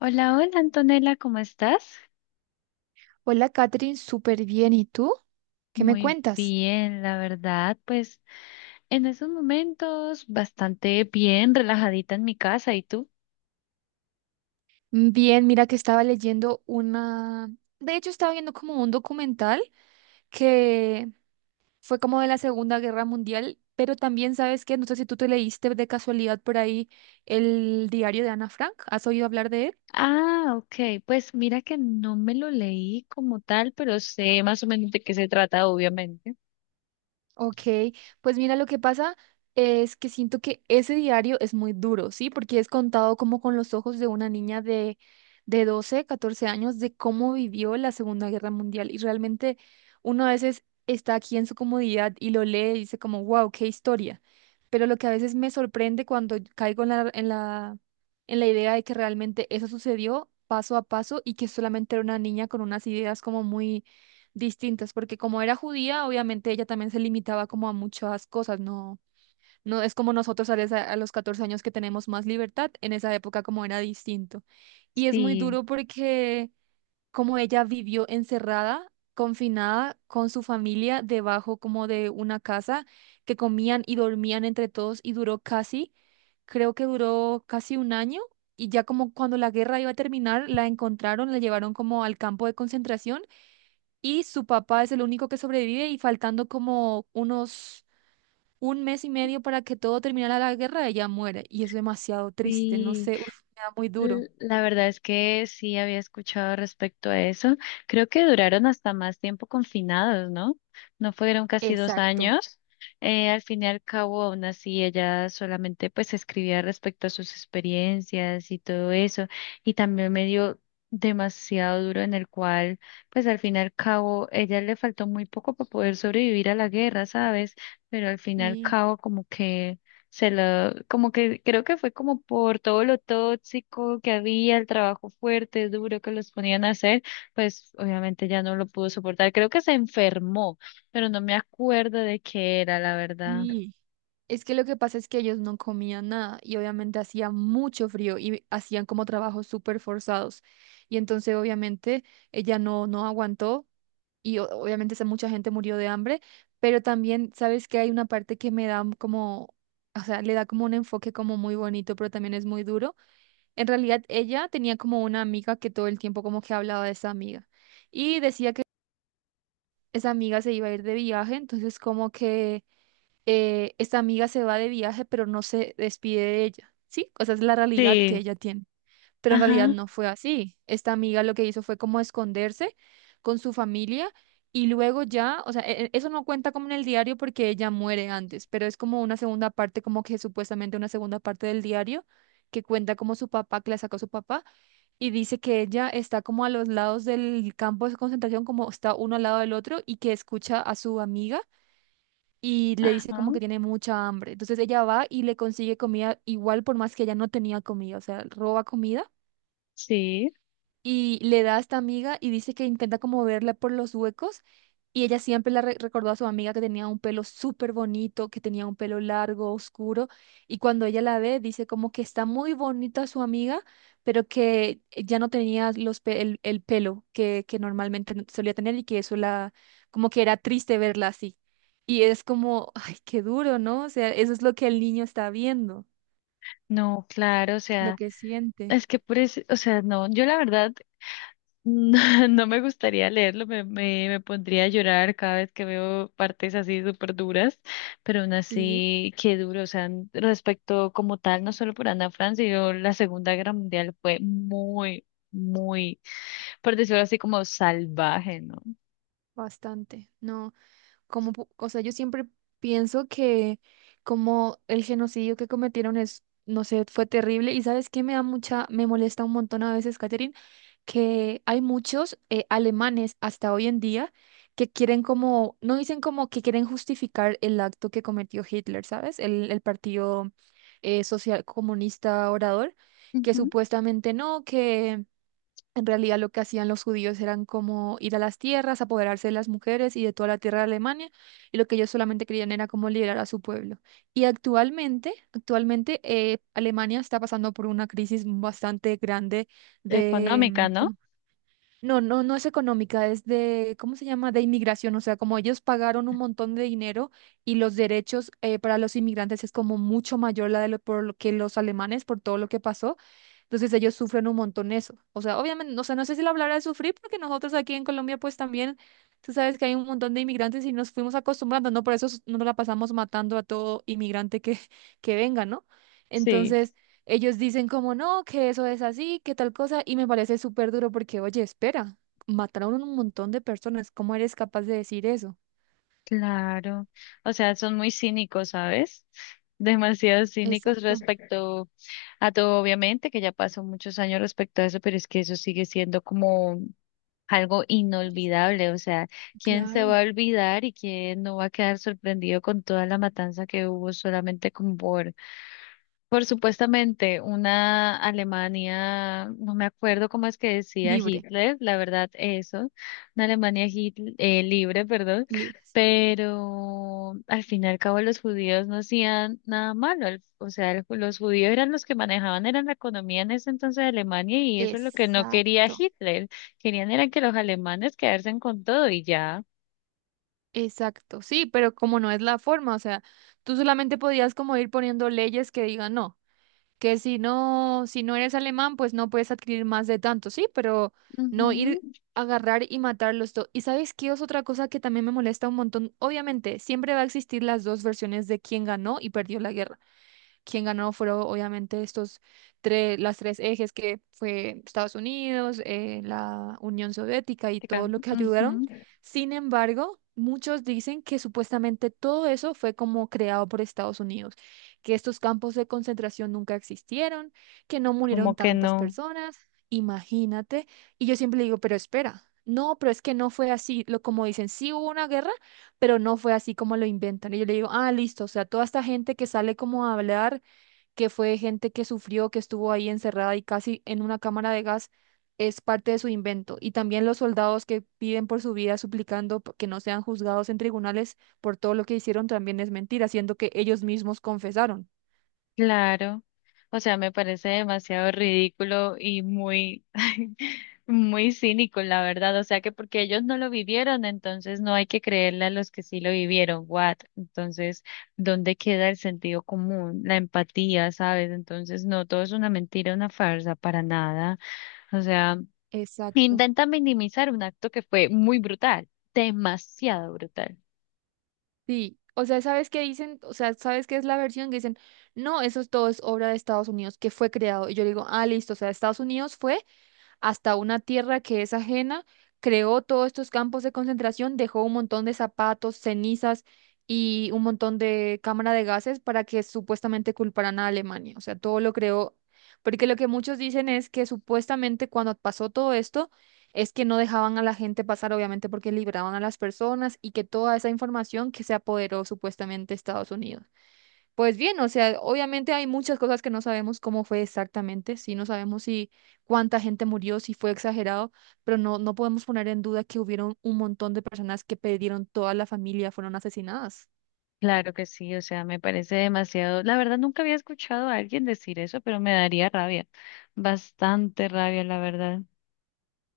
Hola, hola Antonella, ¿cómo estás? Hola, Katherine, súper bien. ¿Y tú? ¿Qué me Muy cuentas? bien, la verdad, pues en esos momentos bastante bien, relajadita en mi casa, ¿y tú? Bien, mira que estaba leyendo una... De hecho, estaba viendo como un documental que fue como de la Segunda Guerra Mundial, pero también sabes que, no sé si tú te leíste de casualidad por ahí el diario de Ana Frank. ¿Has oído hablar de él? Ah, ok, pues mira que no me lo leí como tal, pero sé más o menos de qué se trata, obviamente. Ok, pues mira, lo que pasa es que siento que ese diario es muy duro, ¿sí? Porque es contado como con los ojos de una niña de 12, 14 años, de cómo vivió la Segunda Guerra Mundial. Y realmente uno a veces está aquí en su comodidad y lo lee y dice como, wow, qué historia. Pero lo que a veces me sorprende cuando caigo en la idea de que realmente eso sucedió paso a paso y que solamente era una niña con unas ideas como muy distintas, porque como era judía, obviamente ella también se limitaba como a muchas cosas, no, no es como nosotros a, a los 14 años que tenemos más libertad, en esa época como era distinto. Y es muy Sí, duro porque como ella vivió encerrada, confinada con su familia debajo como de una casa que comían y dormían entre todos y duró casi, creo que duró casi un año. Y ya como cuando la guerra iba a terminar, la encontraron, la llevaron como al campo de concentración y su papá es el único que sobrevive y faltando como unos un mes y medio para que todo terminara la guerra, ella muere y es demasiado triste, no sí. sé, uf, me da muy duro. La verdad es que sí había escuchado respecto a eso. Creo que duraron hasta más tiempo confinados, ¿no? No fueron casi dos Exacto. años. Al fin y al cabo, aún así, ella solamente pues escribía respecto a sus experiencias y todo eso. Y también me dio demasiado duro en el cual, pues al fin y al cabo, ella le faltó muy poco para poder sobrevivir a la guerra, ¿sabes? Pero al fin y al Sí, cabo, como que se lo, como que creo que fue como por todo lo tóxico que había, el trabajo fuerte, duro que los ponían a hacer, pues obviamente ya no lo pudo soportar. Creo que se enfermó, pero no me acuerdo de qué era, la verdad. sí. Es que lo que pasa es que ellos no comían nada y obviamente hacía mucho frío y hacían como trabajos súper forzados. Y entonces obviamente ella no aguantó y obviamente esa mucha gente murió de hambre, pero también sabes que hay una parte que me da como, o sea, le da como un enfoque como muy bonito, pero también es muy duro. En realidad ella tenía como una amiga que todo el tiempo como que hablaba de esa amiga y decía que esa amiga se iba a ir de viaje, entonces como que esta amiga se va de viaje, pero no se despide de ella, ¿sí? O sea, es la realidad que Sí, ella tiene, pero en realidad ajá, no fue así. Esta amiga lo que hizo fue como esconderse con su familia y luego ya, o sea, eso no cuenta como en el diario porque ella muere antes, pero es como una segunda parte, como que supuestamente una segunda parte del diario que cuenta como su papá, que la sacó su papá, y dice que ella está como a los lados del campo de concentración, como está uno al lado del otro, y que escucha a su amiga y le dice ajá, como que tiene mucha hambre. Entonces ella va y le consigue comida igual por más que ella no tenía comida, o sea, roba comida sí. y le da a esta amiga y dice que intenta como verla por los huecos y ella siempre la recordó a su amiga que tenía un pelo súper bonito, que tenía un pelo largo, oscuro y cuando ella la ve dice como que está muy bonita su amiga, pero que ya no tenía los el pelo que normalmente solía tener y que eso la como que era triste verla así. Y es como, ay, qué duro, ¿no? O sea, eso es lo que el niño está viendo, No, claro, o lo sea, que siente. es que por eso, o sea, no, yo la verdad no, no me gustaría leerlo, me pondría a llorar cada vez que veo partes así súper duras, pero aún Sí, así, qué duro, o sea, respecto como tal, no solo por Ana Frank, sino la Segunda Guerra Mundial fue muy, muy, por decirlo así, como salvaje, ¿no? bastante. No. Como, o sea, yo siempre pienso que como el genocidio que cometieron es, no sé, fue terrible. Y sabes qué me da mucha, me molesta un montón a veces, Catherine, que hay muchos alemanes hasta hoy en día que quieren como, no dicen como que quieren justificar el acto que cometió Hitler, ¿sabes? El partido social comunista orador, que Ujú. supuestamente no, que en realidad lo que hacían los judíos eran como ir a las tierras, apoderarse de las mujeres y de toda la tierra de Alemania, y lo que ellos solamente querían era como liberar a su pueblo. Y actualmente Alemania está pasando por una crisis bastante grande ¿Económica, de, no? no, no, no es económica, es de, ¿cómo se llama? De inmigración, o sea, como ellos pagaron un montón de dinero y los derechos para los inmigrantes es como mucho mayor la de lo, por lo que los alemanes, por todo lo que pasó, entonces ellos sufren un montón eso, o sea, obviamente, o sea, no sé si la palabra es sufrir, porque nosotros aquí en Colombia pues también, tú sabes que hay un montón de inmigrantes y nos fuimos acostumbrando, ¿no? Por eso no la pasamos matando a todo inmigrante que, que venga, ¿no? Sí. Ellos dicen como no, que eso es así, que tal cosa, y me parece súper duro porque, oye, espera, mataron un montón de personas, ¿cómo eres capaz de decir eso? Claro, o sea, son muy cínicos, ¿sabes? Demasiado cínicos Exacto. respecto a todo, obviamente, que ya pasó muchos años respecto a eso, pero es que eso sigue siendo como algo Pues, inolvidable, o sea, ¿quién se claro. va a olvidar y quién no va a quedar sorprendido con toda la matanza que hubo solamente como por supuestamente una Alemania? No me acuerdo cómo es que decía Libre, Hitler, la verdad eso, una Alemania libre, perdón, libres. pero al fin y al cabo los judíos no hacían nada malo, o sea, los judíos eran los que manejaban, eran la economía en ese entonces de Alemania y eso es lo que no quería Exacto. Hitler, querían era que los alemanes quedarse con todo y ya. Exacto, sí, pero como no es la forma, o sea, tú solamente podías como ir poniendo leyes que digan no. Que si no, si no eres alemán, pues no puedes adquirir más de tanto, sí, pero no ir Ujú, a agarrar y matarlos todo. ¿Y sabes qué es otra cosa que también me molesta un montón? Obviamente, siempre va a existir las dos versiones de quién ganó y perdió la guerra, quien ganó fueron obviamente estos tres, las tres ejes que fue Estados Unidos, la Unión Soviética y todo chica, lo que ayudaron. ujú. Sin embargo, muchos dicen que supuestamente todo eso fue como creado por Estados Unidos, que estos campos de concentración nunca existieron, que no murieron Como que tantas no. personas. Imagínate. Y yo siempre digo, pero espera. No, pero es que no fue así, lo como dicen, sí hubo una guerra, pero no fue así como lo inventan. Y yo le digo, ah, listo, o sea, toda esta gente que sale como a hablar que fue gente que sufrió, que estuvo ahí encerrada y casi en una cámara de gas, es parte de su invento. Y también los soldados que piden por su vida suplicando que no sean juzgados en tribunales por todo lo que hicieron también es mentira, siendo que ellos mismos confesaron. Claro, o sea, me parece demasiado ridículo y muy, muy cínico, la verdad. O sea, que porque ellos no lo vivieron, entonces no hay que creerle a los que sí lo vivieron. What? Entonces, ¿dónde queda el sentido común, la empatía, sabes? Entonces, no, todo es una mentira, una farsa, para nada. O sea, Exacto. intenta minimizar un acto que fue muy brutal, demasiado brutal. Sí. O sea, ¿sabes qué dicen? O sea, ¿sabes qué es la versión que dicen? No, eso es todo es obra de Estados Unidos, que fue creado. Y yo digo, ah, listo, o sea, Estados Unidos fue hasta una tierra que es ajena, creó todos estos campos de concentración, dejó un montón de zapatos, cenizas y un montón de cámara de gases para que supuestamente culparan a Alemania. O sea, todo lo creó, porque lo que muchos dicen es que supuestamente cuando pasó todo esto, es que no dejaban a la gente pasar, obviamente porque liberaban a las personas y que toda esa información que se apoderó supuestamente Estados Unidos. Pues bien, o sea, obviamente hay muchas cosas que no sabemos cómo fue exactamente, sí, no sabemos si cuánta gente murió, si fue exagerado, pero no, no podemos poner en duda que hubieron un montón de personas que perdieron toda la familia, fueron asesinadas. Claro que sí, o sea, me parece demasiado. La verdad, nunca había escuchado a alguien decir eso, pero me daría rabia, bastante rabia, la verdad.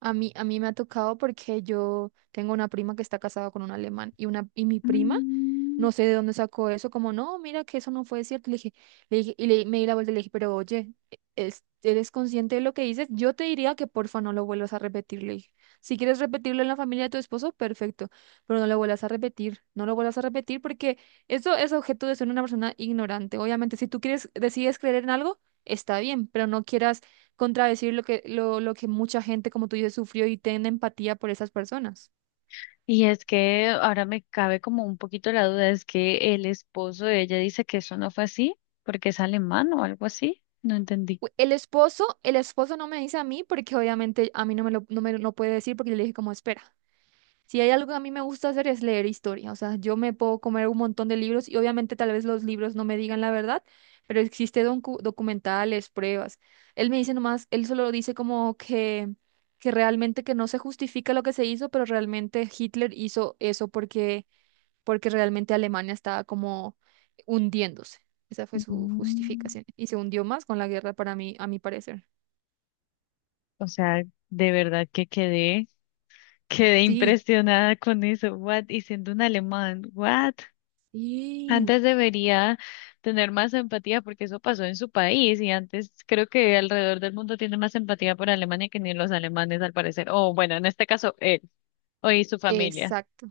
A mí me ha tocado porque yo tengo una prima que está casada con un alemán y, una, y mi prima Mm. no sé de dónde sacó eso, como no, mira que eso no fue cierto. Le dije, y le, me di la vuelta y le dije, pero oye, ¿eres consciente de lo que dices? Yo te diría que porfa no lo vuelvas a repetir, le dije. Si quieres repetirlo en la familia de tu esposo, perfecto, pero no lo vuelvas a repetir, no lo vuelvas a repetir porque eso es objeto de ser una persona ignorante. Obviamente, si tú quieres, decides creer en algo, está bien, pero no quieras contradecir lo que mucha gente, como tú dices, sufrió y ten empatía por esas personas. Y es que ahora me cabe como un poquito la duda, es que el esposo de ella dice que eso no fue así, porque es alemán o algo así. No entendí. El esposo no me dice a mí porque obviamente a mí no me lo, no me lo puede decir porque yo le dije como espera. Si hay algo que a mí me gusta hacer es leer historia, o sea, yo me puedo comer un montón de libros y obviamente tal vez los libros no me digan la verdad, pero existe documentales, pruebas. Él me dice nomás, él solo dice como que realmente que no se justifica lo que se hizo, pero realmente Hitler hizo eso porque porque realmente Alemania estaba como hundiéndose. Esa fue su Mm, justificación. Y se hundió más con la guerra para mí, a mi parecer. o sea, de verdad que quedé, quedé Sí, impresionada con eso. What? Y siendo un alemán, what? sí, Antes debería tener más empatía porque eso pasó en su país y antes creo que alrededor del mundo tiene más empatía por Alemania que ni los alemanes al parecer. O bueno, en este caso él o y su familia. exacto,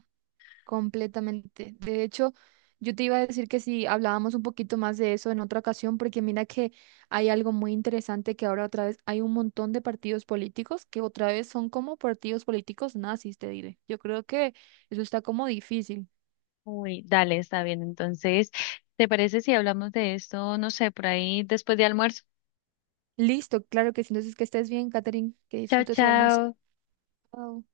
completamente. De hecho, yo te iba a decir que si hablábamos un poquito más de eso en otra ocasión, porque mira que hay algo muy interesante que ahora otra vez hay un montón de partidos políticos que otra vez son como partidos políticos nazis, te diré. Yo creo que eso está como difícil. Uy, dale, está bien. Entonces, ¿te parece si hablamos de esto, no sé, por ahí después de almuerzo? Listo, claro que sí. Entonces, que estés bien, Catherine, que Chao, disfrutes su almuerzo. chao. Chao.